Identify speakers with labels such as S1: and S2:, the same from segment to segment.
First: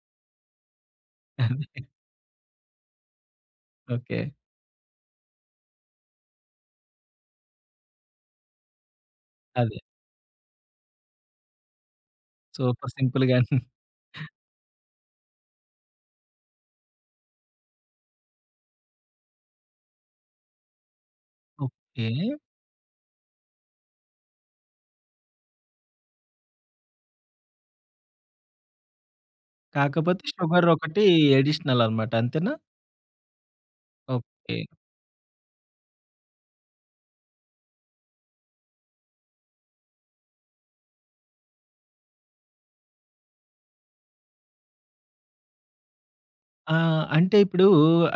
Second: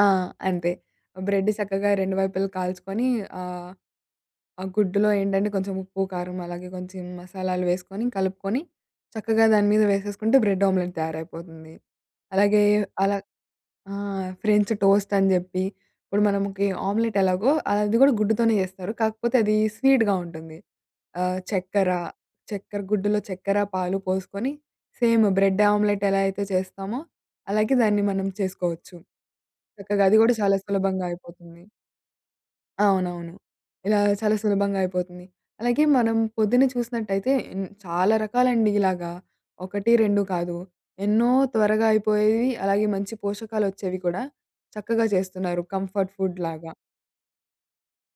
S1: ఆ! అంతే. బ్రెడ్
S2: అందుకే.
S1: సక్కగా 2 వైపులా కాల్చుకొని, ఆహ్,
S2: ఓకే.
S1: ఆ గుడ్డులో ఏంటంటే కొంచెం ఉప్పు, కారం అలాగే కొంచెం మసాలాలు వేసుకొని కలుపుకొని, చక్కగా దాని
S2: అదే.
S1: మీద వేసేసుకుంటే బ్రెడ్ ఆమ్లెట్ తయారైపోతుంది. అలాగే,
S2: సూపర్
S1: అలా
S2: సింపుల్‌గా.
S1: ఆ! ఫ్రెంచ్ టోస్ట్ అని జెప్పి ఇప్పుడు మనముకి ఆమ్లెట్ ఎలాగో అది గూడా గుడ్డుతోనే చేస్తారు. కాకపోతే అది స్వీట్‌గా ఉంటుంది. ఆహ్, చక్కెర,
S2: ఓకే.
S1: చక్కెర గుడ్డులో చక్కెర, పాలు పోసుకొని సేమ్ బ్రెడ్ ఆమ్లెట్ ఎలా అయితే చేస్తామో అలాగే దాన్ని మనం చేసుకోవచ్చు. చక్కగా అది
S2: కాకపోతే
S1: గూడా చాలా
S2: షుగర్ ఒకటీ
S1: సులభంగా అయిపోతుంది.
S2: అడిషనల్ అన్నమాట. అంతేనా?
S1: అవునవును. ఇలా చాలా
S2: ఓకే.
S1: సులభంగా అయిపోతుంది. అలాగే మనం పొద్దు‌న్న చూసినట్టయితే, ఇన్ చాలా రకాలండి ఇలాగా, 1, 2 కాదు. ఎన్నో త్వరగా అయిపోయేవి అలాగే మంచి పోషకాలొచ్చేవి కూడా, చక్కగా చేస్తున్నారు. కంఫర్ట్ ఫుడ్‌‌లాగా.
S2: ఆ! అంటే ఇప్పుడూ,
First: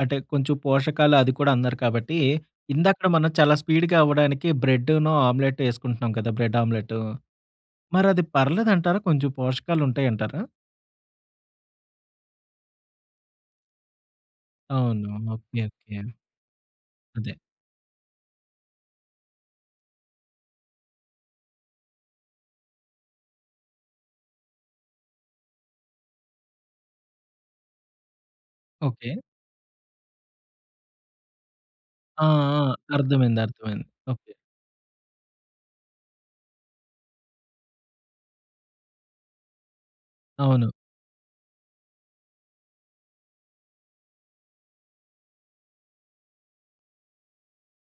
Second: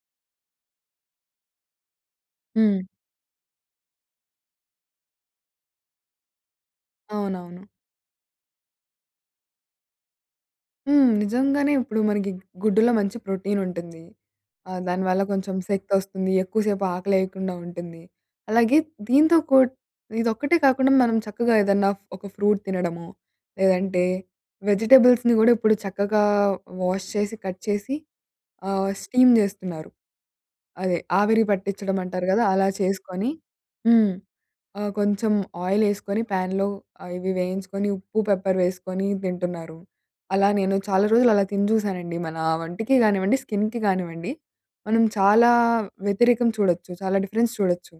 S2: అంటే కొంచెం పోషకాలు అది కూడా అన్నారు కాబట్టి,
S1: హ్మ్.
S2: ఇందాకడ మనం చాలా స్పీడ్‌గా అవ్వడానికి బ్రెడ్డునూ, ఆమ్లెట్ ఎసుకుంటున్నాం కదా! బ్రెడ్ ఆమ్లెటు
S1: అవునవును.
S2: మరి అది పర్లేదంటారా? కొంచెం పోషకాలుంటాయంటారా?
S1: హ్మ్. నిజంగానే. ఇప్పుడు మనకి గుడ్డులో మంచి ప్రోటీన్ ఉంటుంది. ఆహ్,
S2: అవును.
S1: దానివల్ల కొంచెం
S2: ఓకే. ఓకే.
S1: శక్తొస్తుంది. ఎక్కువసేపు
S2: అదే.
S1: ఆకలేయకుండా ఉంటుంది. అలాగే దీంతో కూడ్ ఇదొక్కటే కాకుండా మనం చక్కగా ఏదన్నా ఫ్ ఒక ఫ్రూట్ తినడమో, లేదంటే వెజిటబుల్స్‌ని గూడా ఇప్పుడు చక్కగా వాష్ చేసి, కట్ చేసి ఆహ్,
S2: ఓకే.
S1: స్టీమ్ జేస్తున్నారు. అదే ఆవిరి పట్టించడం అంటారు
S2: ఆ!
S1: గదా!
S2: ఆ!
S1: అలా చేసుకొని
S2: అర్థమైంది. అర్థమైంది.
S1: హ్మ్.
S2: ఓకే.
S1: ఆహ్, కొంచెం ఆయిలేసుకొని ప్యాన్‌లో ఆహ్, ఇవి వేయించుకొని ఉప్పు, పెప్పర్ వేసుకొని దింటున్నారు. అలా
S2: అవును.
S1: నేను చాలా రోజులలా తిని జూసానండి మన వంటికి గానివ్వండి, స్కిన్‌కి గానివ్వండి. మనం చాలా వ్యతిరేకం చూడొచ్చు చాలా డిఫరెన్స్ చూడొచ్చు.